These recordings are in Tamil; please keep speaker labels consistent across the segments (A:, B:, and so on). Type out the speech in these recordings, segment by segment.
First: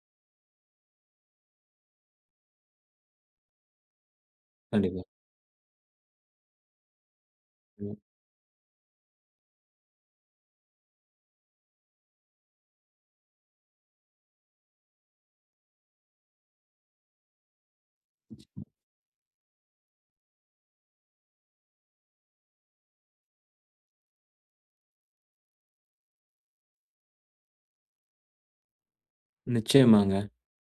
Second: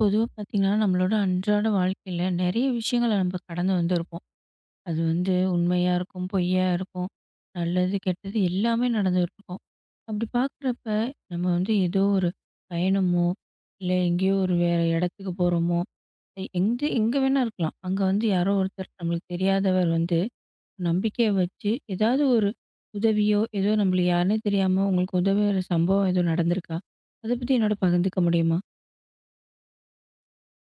A: பொதுவா பார்த்தீங்கன்னா, நம்மளோட அன்றாட வாழ்க்கையில நெறைய விஷயங்கள நம்ம கடந்து வந்திருப்போம். அது
B: கண்டிப்பா.
A: வந்து உண்மையா இருக்கும், பொய்யா இருக்கும், நல்லது,
B: ம்.
A: கெட்டது எல்லாமே நடந்துருக்கும். அப்படி பார்க்குறப்ப, நம்ம வந்து ஏதோ ஒரு பயணமோ, இல்ல எங்கேயோ ஒரு வேற இடத்துக்கு போறோமோ, எங்க எங்க வேணா இருக்கலாம். அங்க வந்து யாரோ ஒருத்தர் நம்மளுக்கு தெரியாதவர் வந்து, நம்பிக்கைய வச்சு ஏதாவது ஒரு உதவியோ, ஏதோ நம்மள யாருன்னே தெரியாம உங்களுக்கு உதவுற சம்பவம் எதுவும் நடந்திருக்கா? அத பத்தி என்னோட பகிர்ந்துக்க முடியுமா?
B: நிச்சயமாங்க.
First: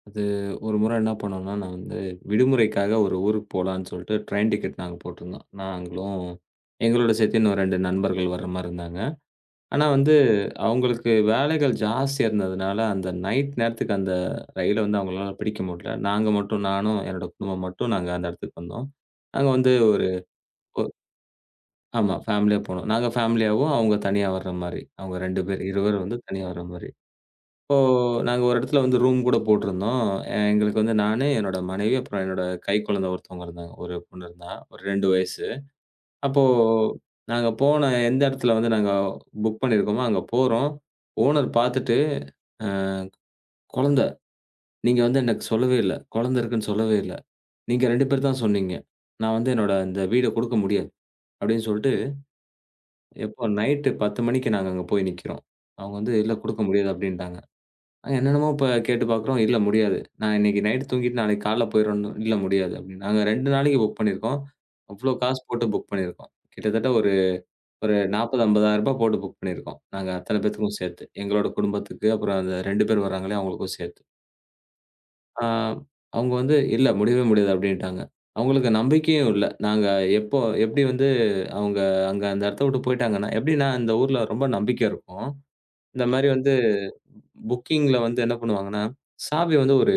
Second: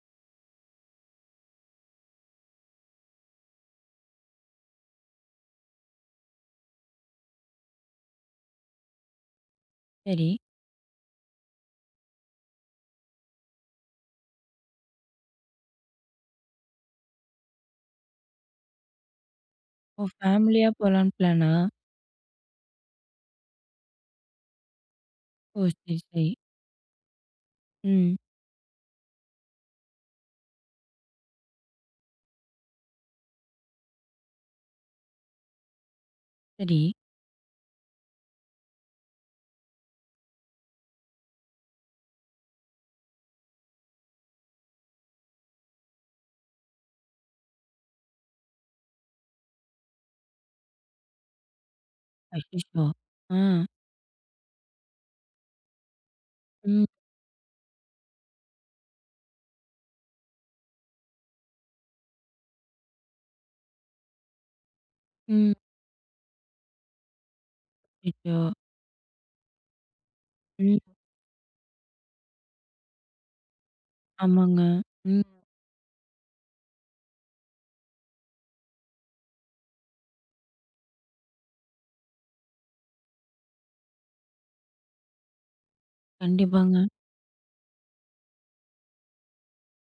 B: அது ஒரு முறை என்ன பண்ணோம்னா, நான் வந்து விடுமுறைக்காக ஒரு ஊருக்கு போலான்னு சொல்ட்டு ட்ரெயின் டிக்கெட் நாங்க போட்டிருந்தோம். நாங்களும் எங்களோட சேர்த்து இன்னும் 2 நண்பர்கள் வர்ற மாரி இருந்தாங்க. ஆனா வந்து
A: சரி.
B: அவங்களுக்கு வேலைகள் ஜாஸ்தியா இருந்ததுனால, அந்த நைட் நேரத்துக்கு அந்த ரயில வந்து அவங்களால பிடிக்க முடியல. நாங்க மட்டும் நானும், என்னோட குடும்பம் மட்டும் நாங்க அந்த இடத்துக்கு வந்தோம். நாங்க வந்து
A: ஓ!
B: ஒரு
A: ஃபேமிலியா போலான்னு பிளானா?
B: ஆமா, ஃபேமிலியா போனோம். நாங்க ஃபேமிலியாவும், அவங்க தனியா வர்ற மாரி. அவங்க 2
A: ஓ!
B: பேர்,
A: சரி,
B: இருவர் வந்து
A: சரி.
B: தனியா வர்ற மாரி. இப்போ
A: ம்.
B: நாங்க ஒரு இடத்துல வந்து ரூம் கூட போட்டிருந்தோம். எங்களுக்கு வந்து நானு, என்னோட மனைவி, அப்புறம் என்னோட கைக்குழந்தை ஒருத்தவங்க இருந்தாங்க. ஒரு பொண்ணு இருந்தா. ஒரு 2 வயசு. அப்போ
A: சரி.
B: நாங்க போன எந்த இடத்துல வந்து நாங்க புக் பண்ணியிருக்கோமோ, அங்க போறோம். ஓனர் பார்த்துட்டு, "அ குழந்தை, நீங்க வந்து எனக்கு சொல்லவே இல்ல. குழந்தை இருக்குன்னு சொல்லவே இல்ல. நீங்க 2 பேர் தான் சொன்னீங்க. நான் வந்து என்னோட இந்த வீட குடுக்க முடியாது." அப்படின்னு சொல்லிட்டு,
A: அச்சச்சோ! ஆ.
B: எப்போ நைட்டு 10 மணிக்கு நாங்க அங்க போய் நிக்கிறோம். அவங்க வந்து, "இல்ல குடுக்க
A: ம்,
B: முடியாது" அப்படின்ட்டாங்க. என்னென்னமோ இப்ப கேட்டு பார்க்குறோம். "இல்ல முடியாது. நான் இன்னைக்கு நைட் தூங்கிட்டு நாளைக்கு காலைல போயிறணும்." "இல்ல முடியாது." அப்படின்னு. நாங்க 2 நாளைக்கு புக் பண்ணியிருக்கோம். அவ்ளோ காசு
A: ம்.
B: போட்டு புக் பண்ணியிருக்கோம். கிட்டத்தட்ட ஒரு ஒரு
A: அச்சச்சோ!
B: 40,000, 50,000 ரூபா போட்டு புக் பண்ணியிருக்கோம். நாங்க அத்தன பேத்துக்கும்
A: ம்.
B: சேர்த்து. எங்களோட குடும்பத்துக்கு, அப்புறம் அந்த 2 பேர் வராங்களே அவங்களுக்கும் சேர்த்து.
A: ஆமாங்க. ம்.
B: ஆ அவங்க வந்து, "இல்ல முடியவே முடியாது." அப்படின்ட்டாங்க. அவங்களுக்கு நம்பிக்கையும் இல்ல. நாங்க எப்போ எப்படி வந்து அவங்க அங்க அந்த இடத்த விட்டு போயிட்டாங்கன்னா எப்படின்னா இந்த ஊர்ல ரொம்ப நம்பிக்கை இருக்கும். இந்த மாரி வந்து
A: கண்டிப்பாங்க.
B: புக்கிங்ல வந்து என்ன பண்ணுவாங்கன்னா, சாவி வந்து ஒரு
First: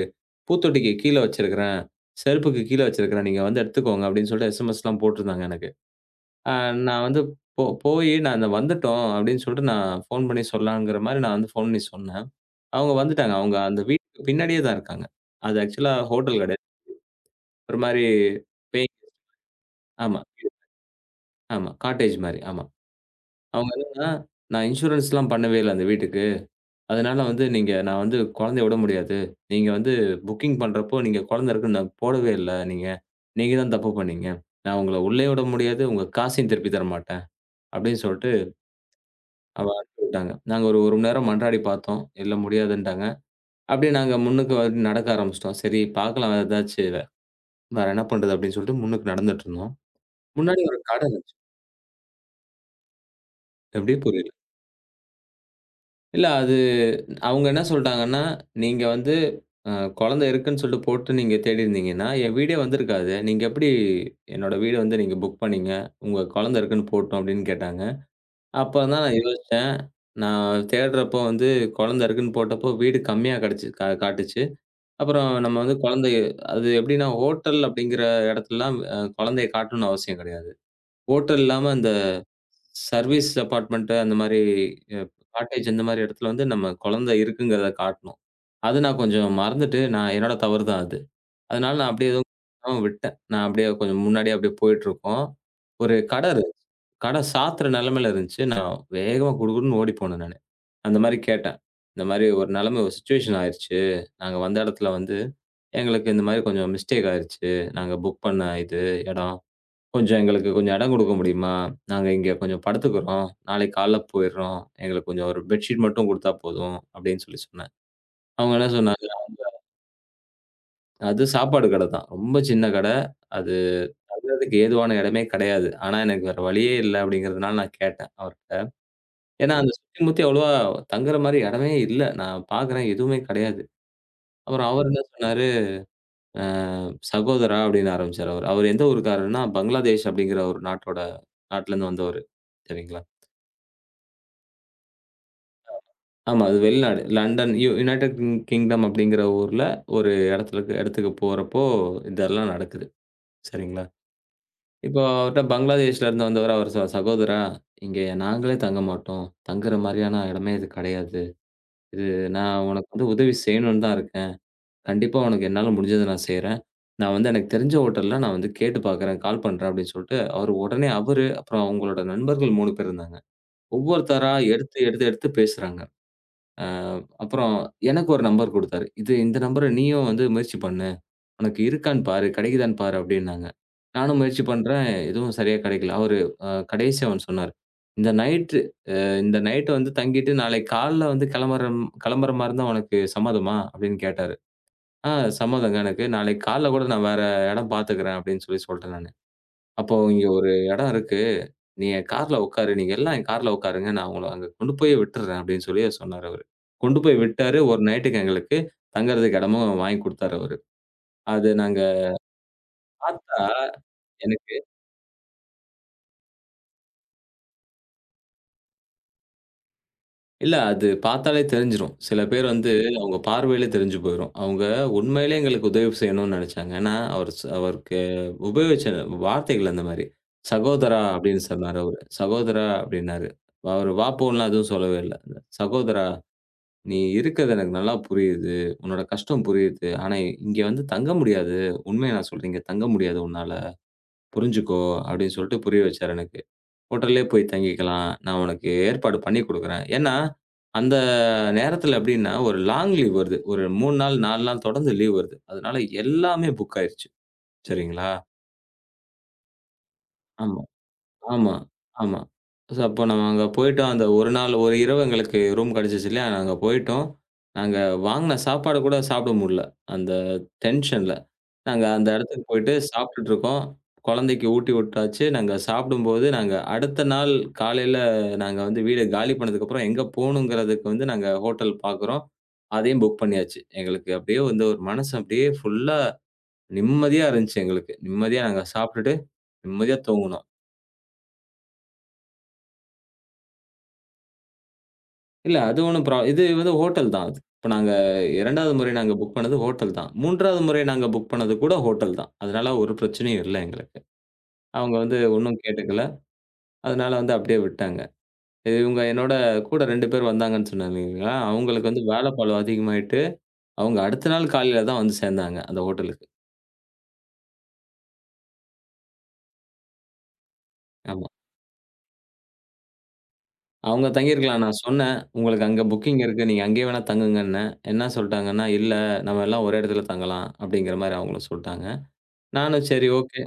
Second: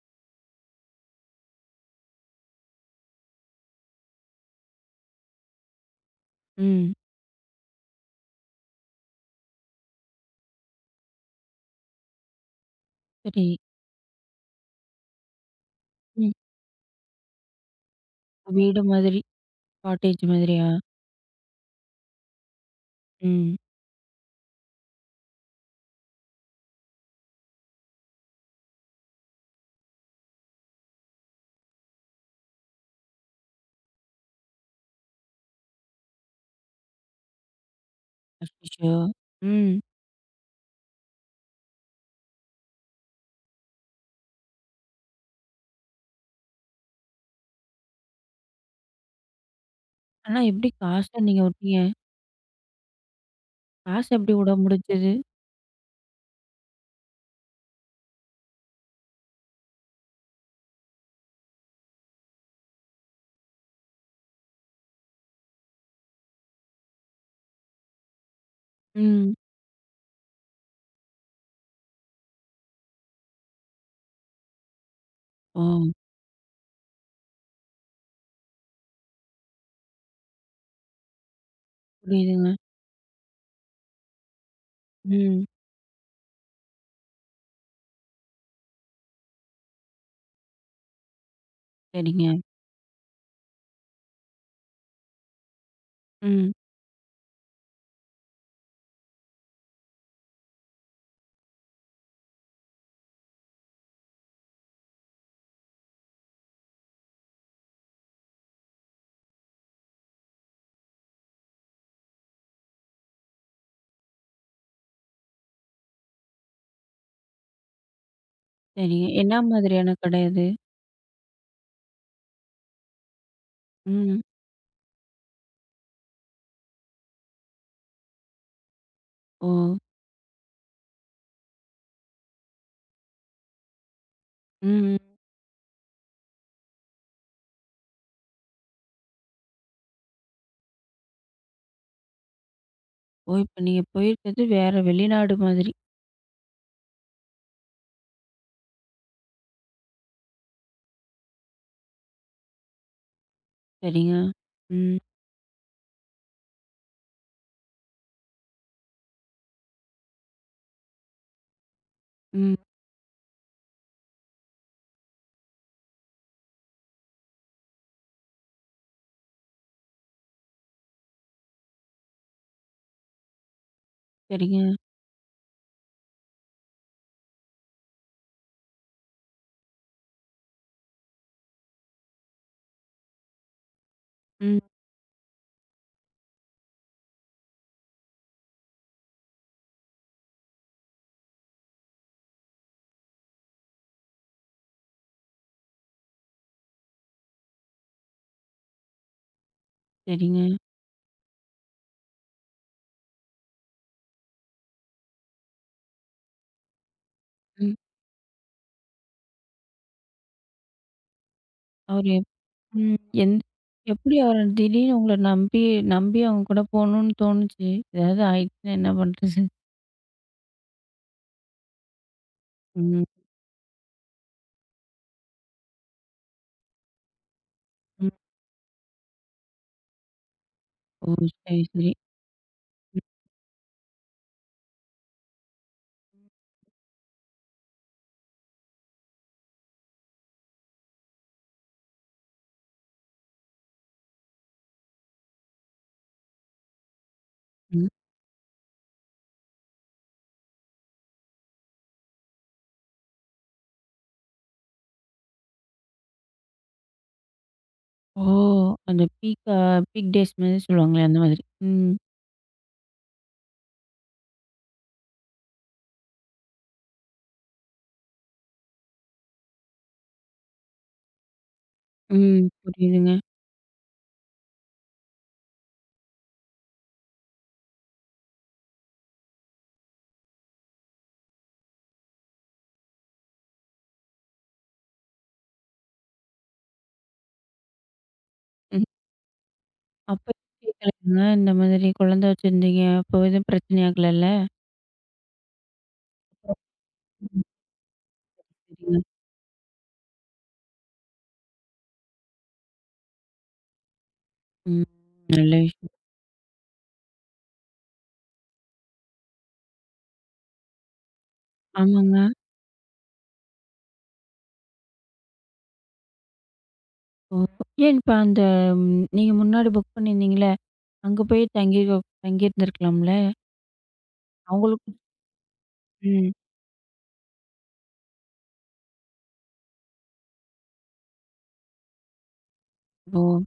B: பூத்தொட்டிக்கு கீழ வச்சிருக்கிறேன். செருப்புக்கு கீழ வச்சிருக்கிறேன். நீங்க வந்து எடுத்துக்கோங்க அப்படின்னு சொல்லிட்டு எஸ்எம்எஸ்லாம் போட்டிருந்தாங்க எனக்கு. அ
A: ம்.
B: நான் வந்து போயி நாங்க வந்துட்டோம் அப்படின்னு சொல்லிட்டு நான் ஃபோன் பண்ணி சொல்லலாங்கிற மாரி நான் வந்து ஃபோன் பண்ணி சொன்னேன். அவங்க வந்துட்டாங்க.
A: சரி.
B: அவங்க அந்த வீட்டுக்கு பின்னாடியே தான் இருக்காங்க. அது ஆக்சுவலா
A: ம்.
B: ஹோட்டல் கிடையாது. ஒரு மாரி
A: வீடு
B: பேய்
A: மாதிரி,
B: ஆமா,
A: காட்டேஜ் மாதிரியா?
B: ஆமா. காட்டேஜ் மாரி. ஆமா.
A: ம்.
B: அவங்க என்னன்னா, நான் இன்சூரன்ஸ்லாம் பண்ணவே இல்ல அந்த வீட்டுக்கு. அதனால வந்து நீங்க நான் வந்து குழந்தைய விட முடியாது. நீங்க வந்து புக்கிங் பண்றப்போ நீங்க குழந்தை இருக்குன்னு நான் போடவே இல்ல நீங்க. நீங்க தான் தப்பு பண்ணீங்க. நான் உங்கள உள்ளேயும் விட முடியாது. உங்க காசையும் திருப்பி தர மாட்டேன். அப்படின்னு சொல்லிட்டு
A: அச்சச்சோ!
B: அவ
A: ம்.
B: அனுப்பிவிட்டாங்க. நாங்க ஒரு 1 மணி நேரம் மன்றாடி பார்த்தோம். இல்ல முடியாதுன்ட்டாங்க. அப்படியே நாங்க முன்னுக்கு வந்து நடக்க ஆரம்பிச்சுட்டோம். சரி பார்க்கலாம் வேற ஏதாச்சு வேற என்ன பண்றது அப்படின்னு சொல்லிட்டு முன்னுக்கு நடந்துட்டு இருந்தோம்.
A: ஆனா
B: முன்னாடி
A: எப்படி
B: ஒரு
A: காச
B: கடை.
A: நீங்க விட்டீங்க?
B: எப்படி
A: காசு
B: புரியல.
A: எப்படி விட முடிஞ்சது?
B: இல்ல அது அவங்க என்ன சொல்ட்டாங்கன்னா, "நீங்க வந்து அ குழந்தை இருக்குன்னு சொல்லிட்டு போட்டு நீங்க தேடியிருந்தீங்கன்னா, என் வீடே வந்திருக்காது. நீங்க எப்படி என்னோட வீடு வந்து நீங்க புக் பண்ணீங்க? உங்க குழந்தை இருக்குன்னு போட்டோம்." அப்படின்னு கேட்டாங்க. அப்ப தான் நான்
A: ம்.
B: யோசிச்சேன். நான் தேடுறப்போ வந்து குழந்தை இருக்குன்னு போட்டப்போ வீடு கம்மியா கிடைச்சு காட்டுச்சு. அப்புறம் நம்ம
A: ஓ!
B: வந்து குழந்தை அது எப்படின்னா ஹோட்டல் அப்படிங்கிற இடத்துலலாம் குழந்தைய காட்டணும்னு அவசியம் கிடையாது. ஹோட்டல் இல்லாம இந்த
A: புரியுதுங்க.
B: சர்வீஸ் அபார்ட்மெண்ட் அந்த மாரி அ
A: ம்.
B: காட்டேஜ் இந்த மாரி இடத்துல வந்து நம்ம குழந்தை இருக்குங்கிறத காட்டணும். அது நான் கொஞ்சம் மறந்துட்டு நான் என்னோட தவறு தான் அது. அதனால நான் அப்படியே
A: சரிங்க.
B: எதுவும் பண்ணாம விட்டேன். நான் அப்படியே கொஞ்சம் முன்னாடியே அப்படியே போயிட்டுருக்கோம். ஒரு கடை
A: ம்.
B: இருந்துச்சு. கடை சாத்துற நிலைமையில இருந்துச்சு. நான் வேகமா குடுகுடுன்னு ஓடி போனேன் நானு. அந்த மாரி கேட்டேன். இந்த மாரி ஒரு நிலைமை ஒரு சிச்சுவேஷன் ஆயிருச்சு. நாங்க வந்த இடத்துல வந்து எங்களுக்கு இந்த மாரி கொஞ்சம் மிஸ்டேக் ஆயிருச்சு. நாங்க புக் பண்ண இது இடம். கொஞ்சம் எங்களுக்கு கொஞ்சம் இடம் குடுக்க முடியுமா? நாங்க இங்க கொஞ்சம் படுத்துக்கிறோம். நாளைக்கு காலைல போயிர்றோம். எங்களுக்கு கொஞ்சம் ஒரு பெட்ஷீட் மட்டும் குடுத்தா போதும் அப்படின்னு சொல்லி சொன்னேன். அவங்க என்ன
A: சரிங்க.
B: சொன்னாங்க,
A: என்ன மாதிரியான கடை அது?
B: அது சாப்பாடு கடை தான். ரொம்ப சின்ன கடை. அது
A: ம்.
B: தங்குறதுக்கு ஏதுவான இடமே கிடையாது. ஆனா எனக்கு வேற வழியே இல்ல அப்படிங்கிறதுனால நான் கேட்டேன் அவர்ட்ட.
A: ஓ!
B: ஏன்னா அந்த சுத்தி முத்தி அவ்வளவா தங்குற மாரி இடமே இல்ல. நான் பார்க்குறேன் எதுவுமே கிடையாது. அப்புறம் அவர்
A: ம்.
B: என்ன
A: ம்.
B: சொன்னாரு, அ சகோதரா அப்படின்னு ஆரம்பிச்சாரு அவரு. அவர் எந்த ஊருக்காரருன்னா பங்களாதேஷ் அப்படிங்கிற ஒரு நாட்டோட நாட்டுலருந்து வந்தவரு. சரிங்களா?
A: ஓ! இப்ப நீங்க போயிருக்கிறது வேற வெளிநாடு மாதிரி.
B: ஆமா. அது வெளிநாடு. லண்டன், யுனைட்டட் கிங்டம் அப்படிங்கிற ஊர்ல ஒரு இடத்துலக்கு இடத்துக்கு போறப்போ இதெல்லாம் நடக்குது. சரிங்களா?
A: சரிங்க. ம்,
B: இப்போ அவர்ட்ட பங்களாதேஷ்ல இருந்து வந்தவரு, அவரு சகோதரா, இங்க நாங்களே தங்க மாட்டோம். தங்குற மாரியான இடமே இது கிடையாது. இது
A: ம்.
B: நான் உனக்கு வந்து உதவி செய்யணும்னு தான் இருக்கேன். கண்டிப்பா உனக்கு என்னால முடிஞ்சத நான் செய்றேன். நான் வந்து எனக்கு தெரிஞ்ச ஹோட்டல்ல நான் வந்து கேட்டு பார்க்குறேன். கால் பண்றேன்" அப்படின்னு சொல்லிட்டு, அவரு உடனே அவரு, அப்புறம் அவங்களோட நண்பர்கள் 3 பேர் இருந்தாங்க. ஒவ்வொருத்தரா
A: சரிங்க.
B: எடுத்து, எடுத்து, எடுத்து பேசுறாங்க. அ அப்புறம் எனக்கு ஒரு நம்பர் குடுத்தாரு. "இது இந்த நம்பர நீயும் வந்து முயற்சி பண்ணு. உனக்கு இருக்கான்னு பாரு, கெடைக்குதான்னு பாரு" அப்டின்னாங்க. நானும் முயற்சி
A: ம்,
B: பண்றேன். எதுவும் சரியா கெடைக்கல. அவரு கடைசியா ஒண்ணு சொன்னாரு. "இந்த நைட்டு இந்த நைட் வந்து தங்கிட்டு நாளைக்கு காலைல வந்து கெளம்புற கெளம்புற மாரி இருந்தா உனக்கு சம்மதமா?" அப்டின்னு கேட்டாரு. "ஆ சம்மதங்க எனக்கு. நாளைக்கு காலைல கூட நான் வேற எடம் பாத்துக்கிறேன்" அப்டின்னு சொல்லி சொல்ட்டேன் நானு. அப்போ இங்க
A: சரிங்க.
B: ஒரு எடம் இருக்கு. நீங்க கார்ல உட்காரு. நீங்க எல்லாம் என் கார்ல உட்காருங்க. நான் உங்கள அங்க கொண்டு போய் விட்டுர்றேன் அப்படின்னு சொல்லி சொன்னாரு அவரு. கொண்டு போய் விட்டாரு.
A: ம்.
B: ஒரு நைட்க்கு எங்களுக்கு தங்கறதுக்கு இடமும் வாங்கி குடுத்தாரு அவரு. அது நாங்க
A: அவரு ம். எந்
B: பார்த்தா
A: எப்படி அவர
B: எனக்கு
A: திடீர்னு உங்கள நம்பி நம்பி அவங்க கூட போணும்னு தோணுச்சு? ஏதாவது ஆயிடுச்சுன்னா என்ன பண்றது?
B: இல்ல அது பார்த்தாலே தெரிஞ்சிரும். சில பேர் வந்து
A: ம்,
B: அவங்க பார்வையிலே தெரிஞ்சு போயிரும். அவங்க உண்மையிலே எங்களுக்கு உதவி செய்யணும்னு நெனச்சாங்க. ஏன்னா, அவர் அவருக்கு
A: ம்.
B: உபயோகிச்ச வார்த்தைகள் அந்த மாரி. "சகோதரா"
A: ஓ!
B: அப்படின்னு
A: சரி,
B: சொன்னாரு
A: சரி.
B: அவரு. "சகோதரா"
A: ம்,
B: அப்படின்னாரு. அவரு "வா போலாம்" எதுவும் சொல்லவே இல்ல. "சகோதரா" நீ இருக்கிறது எனக்கு நல்லா புரியுது. உன்னோட கஷ்டம் புரியுது. ஆனா, இங்க வந்து தங்க முடியாது. உண்மைய நான் சொல்றேன். இங்க தங்க முடியாது உன்னால. புரிஞ்சுக்கோ அப்படின்னு சொல்லிட்டு புரிய வச்சாரு எனக்கு. ஹோட்டல்லயே போய்
A: ம்.
B: தங்கிக்கலாம். நான் உனக்கு ஏற்பாடு பண்ணி குடுக்குறேன். ஏன்னா, அந்த நேரத்துல எப்படின்னா, ஒரு லாங் லீவ் வருது. ஒரு 3 நாள், 4 நாள் தொடர்ந்து லீவ் வருது. அதனால எல்லாமே புக் ஆயிருச்சு. சரிங்களா?
A: ஓ! அந்த பீக் டேஸ் மாரி
B: ஆமா.
A: சொல்லுவாங்களே அந்த மாதிரி.
B: ஆமா,
A: ம்,
B: ஆமா. சோ அப்போ நம்ம அங்க போயிட்டோம். அந்த ஒரு நாள், ஒரு இரவு எங்களுக்கு ரூம் கிடைச்சுச்சு இல்லையா? நாங்க போயிட்டோம். நாங்க வாங்குன சாப்பாடு கூட சாப்பிட முடியல. அந்த டென்ஷன்ல. நாங்க அந்த இடத்துக்கு
A: ம்.
B: போயிட்டு
A: புரியுதுங்க.
B: சாப்பிட்டுட்டு இருக்கோம். குழந்தைக்கு ஊட்டி விட்டாச்சு. நாங்க சாப்பிடும்போது, நாங்க அடுத்த நாள் காலையில நாங்க வந்து வீட காலி பண்ணதுக்கப்புறம் எங்க போணுங்கிறதுக்கு வந்து நாங்க ஹோட்டல் பார்க்குறோம். அதையும் புக் பண்ணியாச்சு. எங்களுக்கு அப்படியே வந்து ஒரு மனசு அப்படியே ஃபுல்லா நிம்மதியா இருந்துச்சு எங்களுக்கு. நிம்மதியா நாங்க
A: ம்.
B: சாப்பிட்டுட்டு நிம்மதியா
A: அப்ப
B: தூங்குனோம்.
A: ஏன் கேக்கலங்க? இந்த மாதிரி குழந்தை வச்சிருந்தீங்க. அப்போ எதுவும் பிரச்சனை ஆகலல்ல?
B: இல்ல அது ஒண்ணும் இது வந்து ஹோட்டல் தான் அது.
A: ம்.
B: இப்ப நாங்க 2வது முறை
A: சரிங்க.
B: நாங்க புக் பண்ணது ஹோட்டல் தான். 3வது முறை நாங்க புக் பண்ணது கூட ஹோட்டல் தான். அதனால ஒரு பிரச்சனையும் இல்ல எங்களுக்கு.
A: ம்.
B: அவங்க வந்து
A: நல்ல
B: ஒண்ணும்
A: விஷயம்.
B: கேட்டுக்கல. அதனால வந்து அப்படியே விட்டாங்க. இவங்க என்னோட கூட 2 பேர் வந்தாங்கன்னு சொன்னேன் இல்லைங்களா? அவங்களுக்கு வந்து
A: ஆமாங்க.
B: வேலைப்பளு அதிகமாயிட்டு, அவங்க அடுத்த நாள் காலையில தான் வந்து சேர்ந்தாங்க அந்த ஹோட்டலுக்கு.
A: ஓ! ஏன் இப்ப அந்த நீங்க முன்னாடி புக் பண்ணியிருந்தீங்கல்ல, அங்க
B: ஆமா.
A: போய் தங்கியிருந்திருக்கலாம்ல?
B: அவங்க தங்கியிருக்கலாம். நான்
A: அவங்களுக்கு
B: சொன்னேன், "உங்களுக்கு அங்க புக்கிங்
A: ம்.
B: இருக்கு. நீங்க அங்கேயே வேணா தங்குங்கன்னேன்." என்ன சொல்ட்டாங்கன்னா, "இல்ல நம்ம எல்லாம் ஒரே இடத்துல தங்கலாம்." அப்படிங்கிற மாரி அவங்களும் சொல்ட்டாங்க. நானும் சரி
A: ஓ!
B: ஓகே.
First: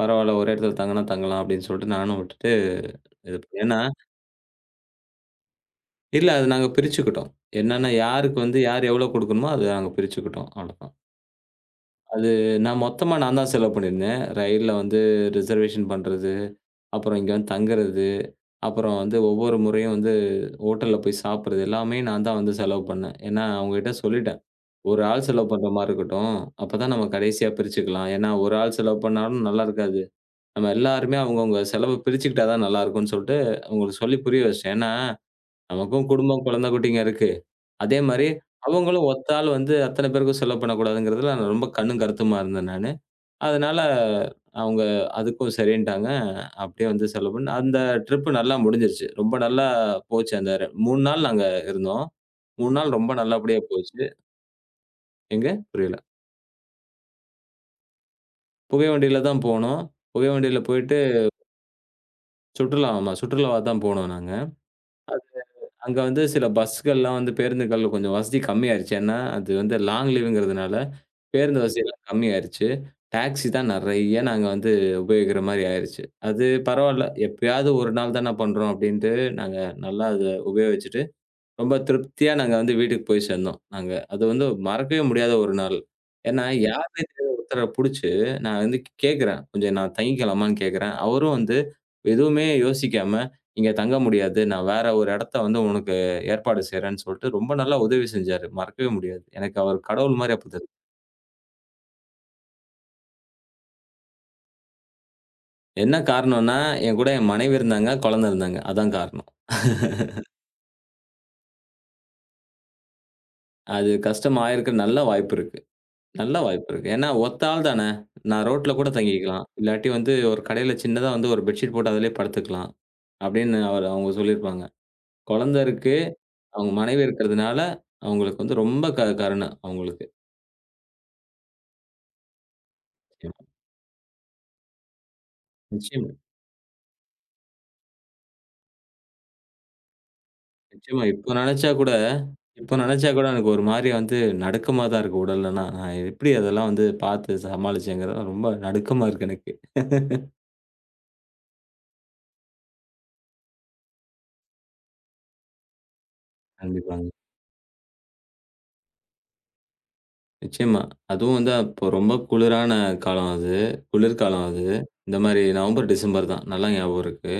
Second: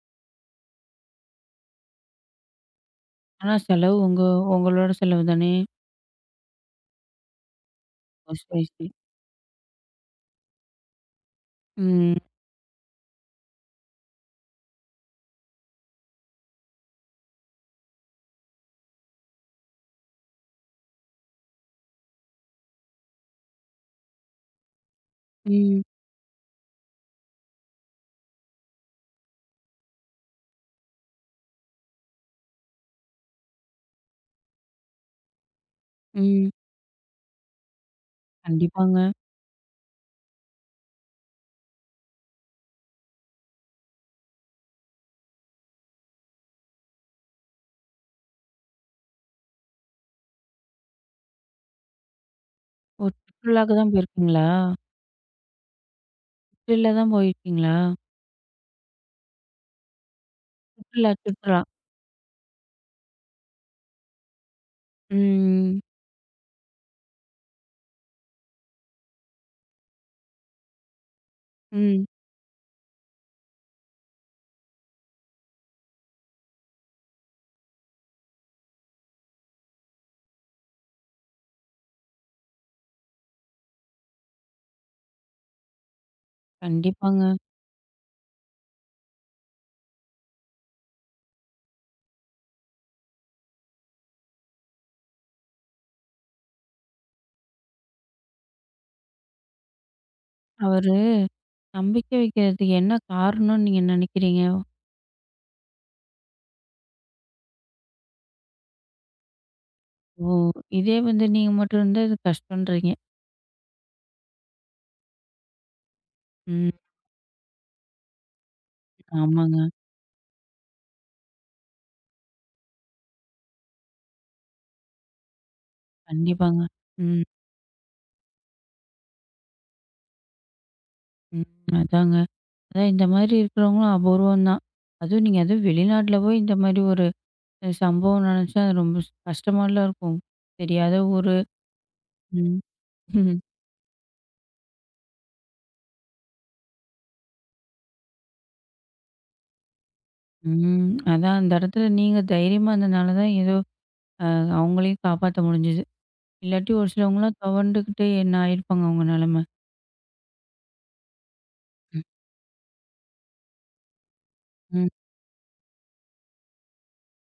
B: பரவால்ல. ஒரே இடத்துல தங்குனா தங்கலாம் அப்படின்னு சொல்லிட்டு நானும் விட்டுட்டு இது ப
A: ஆனா
B: ஏன்னா,
A: செலவு உங்க உங்களோட செலவு தானே?
B: இல்ல அது நாங்க பிரிச்சுக்கிட்டோம். என்னன்னா
A: ஓ!
B: யாருக்கு வந்து
A: சரி, சரி.
B: யார் எவ்வளோ குடுக்கணுமோ அது நாங்க பிரிச்சுக்கிட்டோம். அவ்வளோதான்.
A: ம்.
B: அது நான் மொத்தமா நான் தான் செலவு பண்ணியிருந்தேன். ரயில்ல வந்து ரிசர்வேஷன் பண்றது, அப்புறம் இங்க வந்து தங்குறது, அப்புறம் வந்து ஒவ்வொரு முறையும் வந்து ஹோட்டல்ல போய் சாப்பிடுறது எல்லாமே நான் தான் வந்து செலவு பண்ணேன். ஏன்னா அவங்ககிட்ட சொல்லிட்டேன். ஒரு ஆள் செலவு பண்ற
A: ம்.
B: மாரி இருக்கட்டும். அப்பதான் நம்ம கடைசியா பிரிச்சுக்கலாம். ஏன்னா ஒரு ஆள் செலவு பண்ணாலும் நல்லா இருக்காது. நம்ம எல்லாருமே அவங்கவங்க செலவ பிரிச்சுக்கிட்டா தான் நல்லாருக்கும்ன்னு சொல்ட்டு, அவங்களுக்கு சொல்லி புரிய வச்சுட்டேன். ஏன்னா, நமக்கும் குடும்பம்,
A: ம்.
B: குழந்தை குட்டிங்க இருக்கு. அதே மாரி
A: கண்டிப்பாங்க.
B: அவங்களும் ஒத்த ஆள் வந்து அத்தன பேருக்கும் செலவு பண்ணக்கூடாதுங்கிறதுல நான் ரொம்ப கண்ணும் கருத்துமா இருந்தேன் நானு. அதனால அவங்க அதுக்கும் சரின்ட்டாங்க. அப்படியே வந்து செலவு பண்ணி அந்த ட்ரிப் நல்லா முடிஞ்சிருச்சு. ரொம்ப நல்லா போச்சு. அந்த 3 நாள் நாங்க இருந்தோம். 3 நாள்
A: ஓ!
B: ரொம்ப நல்லபடியா
A: சுற்றுலாக்கு தான்
B: போச்சு.
A: போயிருக்கீங்களா?
B: எங்க? புரியல.
A: சுற்றுலா தான் போயிருக்கீங்களா?
B: புகை வண்டியில தான் போனோம். புகை வண்டியில போயிட்டு
A: சுற்றுலா, சுற்றுலா.
B: சுற்றுலா ஆமா சுற்றுலாவா தான் போனோம் நாங்க.
A: ம்.
B: அங்க வந்து சில பஸ்கள்லாம் வந்து பேருந்துகள் கொஞ்சம் வசதி கம்மியாயிருச்சு. ஏன்னா, அது வந்து லாங் லீவுங்கிறதுனால பேருந்து வசதிலாம்
A: ம்.
B: கம்மியாயிருச்சு. டாக்ஸி தான் நெறைய நாங்க வந்து உபயோகிக்கிற மாரி ஆயிருச்சு. அது பரவால்ல. எப்பயாவது ஒரு நாள் தான பண்றோம் அப்டின்ட்டு நாங்க நல்லா அத உபயோகிச்சுட்டு ரொம்ப திருப்தியா நாங்க வந்து வீட்டுக்கு போய் சேர்ந்தோம் நாங்க. அது வந்து மறக்கவே முடியாத ஒரு நாள். ஏன்னா யாருன்னே
A: கண்டிப்பாங்க.
B: தெரியாத ஒருத்தர புடிச்சு, நான் வந்து கேட்கிறேன். "கொஞ்சம் நான் தங்கிக்கலாமான்னு?" கேட்கிறேன். அவரும் வந்து எதுவுமே யோசிக்காம, "இங்க தங்க முடியாது. நான் வேற ஒரு இடத்த வந்து உனக்கு ஏற்பாடு செய்றேன்னு" சொல்ட்டு ரொம்ப நல்லா உதவி செஞ்சாரு. மறக்கவே முடியாது. எனக்கு அவர் கடவுள் மாரி அப்ப தெரிஞ்சுது.
A: அவரு நம்பிக்கை வைக்கிறதுக்கு என்ன காரணம்னு நீங்க நினைக்கிறீங்க?
B: என்ன காரணம்னா, என் கூட என் மனைவி இருந்தாங்க, குழந்தை இருந்தாங்க. அதான் காரணம்.
A: ஓ! இதே வந்து நீங்க மட்டும் இருந்தா இது கஷ்டம்ன்றீங்க.
B: அது கஷ்டமாயிருக்க நல்ல வாய்ப்பு இருக்கு. நல்ல
A: ம்.
B: வாய்ப்பு இருக்கு. ஏன்னா, ஒத்த ஆள் தானே. நான் ரோட்ல கூட தங்கிக்கலாம்.
A: ஆமாங்க.
B: இல்லாட்டி வந்து ஒரு கடையில சின்னதா வந்து ஒரு பெட்ஷீட் போட்டு அதிலேயே படுத்துக்கலாம். அப்படின்னு அவரு அவங்க சொல்லியிருப்பாங்க. குழந்த இருக்கு.
A: கண்டிப்பாங்க.
B: அவங்க மனைவி
A: ம்,
B: இருக்கிறதுனால, அவங்களுக்கு வந்து ரொம்ப கருண அவங்களுக்கு.
A: ம். அதாங்க. அதான் இந்த மாதிரி
B: நிச்சயமா,
A: இருக்கிறவங்களும் அபூர்வம் தான். அதுவும்
B: நிச்சயமா.
A: வெளிநாட்ல போய் இந்த மாதிரி ஒரு சம்பவம் நடந்துச்சுன்னா, அது ரொம்ப கஷ்டமாலாம் இருக்கும். தெரியாத
B: நிச்சயமா.
A: ஊரு. ம்.
B: இப்போ நினைச்சா கூட
A: ம்.
B: எனக்கு ஒரு மாரி வந்து நடுக்கமா தான் இருக்கு உடல்லலாம். நான் எப்படி அதெல்லாம் வந்து பார்த்து சமாளிச்சேங்கிறது ரொம்ப நடுக்கமா இருக்கு எனக்கு.
A: ம். அதான் அந்த இடத்துல நீங்க தைரியமா இருந்தனால தான் ஏதோ அ அவங்களையும் காப்பாத்த முடிஞ்சது. இல்லாட்டி ஒரு
B: கண்டிப்பாங்க.
A: சிலவங்கலாம் துவண்டுக்கிட்டு என்ன ஆயிருப்பாங்க அவங்க நிலைமை.
B: நிச்சயமா. அதுவும் வந்து அப்போ
A: ம்.
B: ரொம்ப குளிரான காலம் அது. குளிர்காலம் அது.
A: ம்.
B: இந்த மாரி நவம்பர், டிசம்பர் தான். நல்லா ஞாபகம் இருக்கு.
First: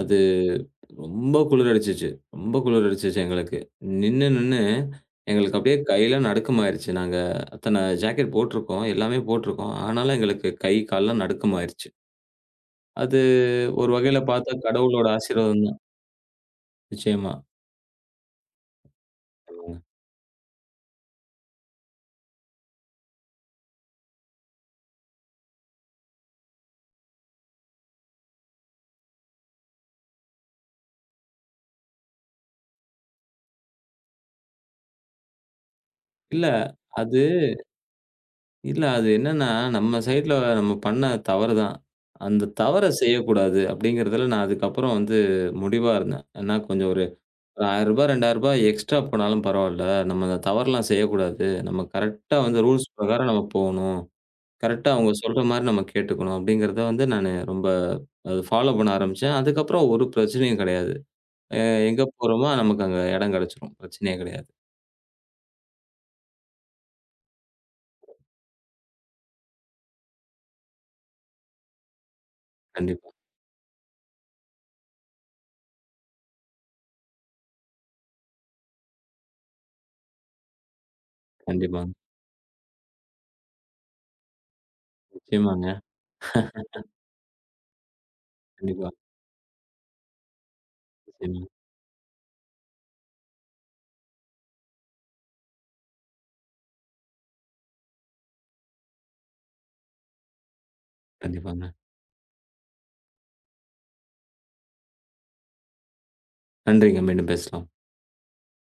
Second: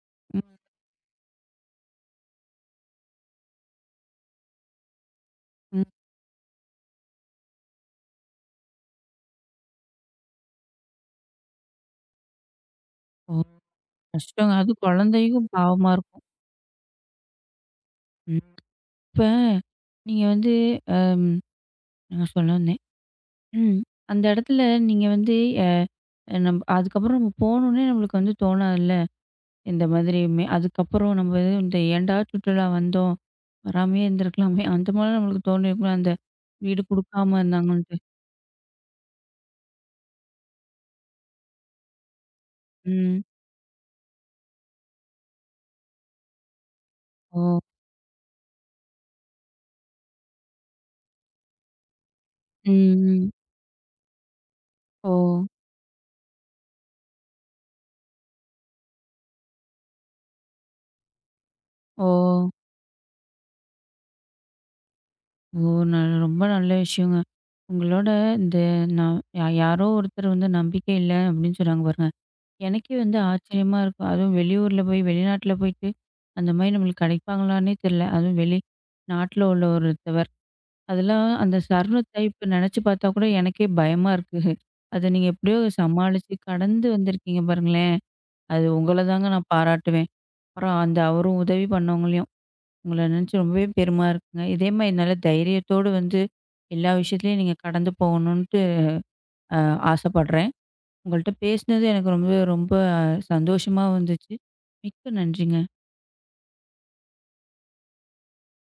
B: அது
A: ம்.
B: ரொம்ப குளிர் அடிச்சுச்சு. ரொம்ப குளிர் அடிச்சுச்சு எங்களுக்கு. நின்னு, நின்னு எங்களுக்கு அப்படியே
A: ம்.
B: கையெல்லாம் நடுக்கமாயிருச்சு. நாங்க அத்தன ஜாக்கெட் போட்டிருக்கோம். எல்லாமே போட்டிருக்கோம். ஆனாலும் எங்களுக்கு கை, கால்லாம் நடுக்கமாயிருச்சு. அது
A: ஓ!
B: ஒரு வகையில
A: கஷ்டங்க.
B: பார்த்தா
A: அதுவும்
B: கடவுளோட
A: குழந்தைக்கும்
B: ஆசீர்வாதம் தான்.
A: பாவமா இருக்கும்.
B: நிச்சயமா.
A: ம். இப்ப
B: ஆமாங்க.
A: நீங்க வந்து அம் என்ன சொல்ல வந்தேன்? ம். அந்த இடத்துல நீங்க வந்து அ அதுக்கப்புறம் நம்ம போணுன்னே நம்மளுக்கு வந்து தோணாதுல்ல. இந்த மாதிரியுமே. அதுக்கப்புறம் நம்ம இது இந்த ஏன்டா சுற்றுலா வந்தோம். வராமயே இருந்திருக்கலாமே! அந்த மாரி நம்மளுக்கு தோணியிருக்கும்ல. அந்த
B: இல்ல
A: வீடு
B: அது
A: குடுக்காம இருந்தாங்கன்ட்டு.
B: இல்ல. அது என்னன்னா, நம்ம சைட்ல நம்ம பண்ண தவறு தான். அந்த தவற
A: ம்.
B: செய்யக்கூடாது அப்படிங்கிறதுல நான் அதுக்கப்புறம் வந்து முடிவா இருந்தேன். ஏன்னா கொஞ்சம் ஒரு
A: ஓ!
B: ரூ. 1000 ரூ. 2000 எக்ஸ்ட்ரா போனாலும் பரவால்ல. நம்ம அந்த தவறலாம் செய்யக்கூடாது. நம்ம கரெக்ட்டா வந்து
A: ம்,
B: ரூல்ஸ்
A: ம்.
B: பிரகாரம் நம்ம போணும். கரெக்ட்டா
A: ஓ!
B: அவங்க சொல்ற மாரி நம்ம கேட்டுக்கணும். அப்படிங்கிறத வந்து நானு ரொம்ப அது ஃபாலோ பண்ண ஆரம்பிச்சேன். அதுக்கப்புறம் ஒரு பிரச்சனையும் கிடையாது. அ எங்க
A: ஓ!
B: போறோமோ நமக்கு அங்க இடம் கிடைச்சிரும். பிரச்சனையே கிடையாது.
A: ஓ! ந ரொம்ப நல்ல விஷயங்க. உங்களோட இந்த நான் யாரோ ஒருத்தர் வந்து நம்பிக்கை இல்ல அப்படின்னு சொன்னாங்க பாருங்க. எனக்கே
B: கண்டிப்பா,
A: வந்து ஆச்சரியமா இருக்கும். அதுவும் வெளியூர்ல போய் வெளிநாட்ல போயிட்டு, அந்த மாரி நம்மளுக்கு கிடைப்பாங்களான்னே தெரில. அதுவும் வெளி நாட்ல உள்ள ஒருத்தவர். அதெல்லாம் அந்த
B: கண்டிப்பாங்க.
A: சர்ணத்தை இப்ப நெனச்சு பார்த்தா கூட எனக்கே பயமா இருக்கு. அத நீங்க எப்படியோ
B: நிச்சயமாங்க.
A: சமாளிச்சு கடந்து வந்திருக்கீங்க பாருங்களேன். அது
B: கண்டிப்பா,
A: உங்கள தாங்க நான் பாராட்டுவேன். அப்புறம் அந்த அவரும்
B: நிச்சயமா.
A: உதவி பண்ணவங்களையும். உங்கள நெனச்சு ரொம்பவே பெருமையா இருக்குங்க. இதே மாரி நல்ல தைரியத்தோடு வந்து எல்லா விஷயத்துலயும் நீங்க கடந்து போகணுன்ட்டு அ ஆசைப்படுறேன். உங்கள்ட்ட
B: கண்டிப்பாங்க.
A: பேசினது எனக்கு ரொம்ப ரொம்ப சந்தோஷமா வந்துச்சு. மிக்க நன்றிங்க.
B: நன்றிங்க. மீண்டும் பேசலாம்.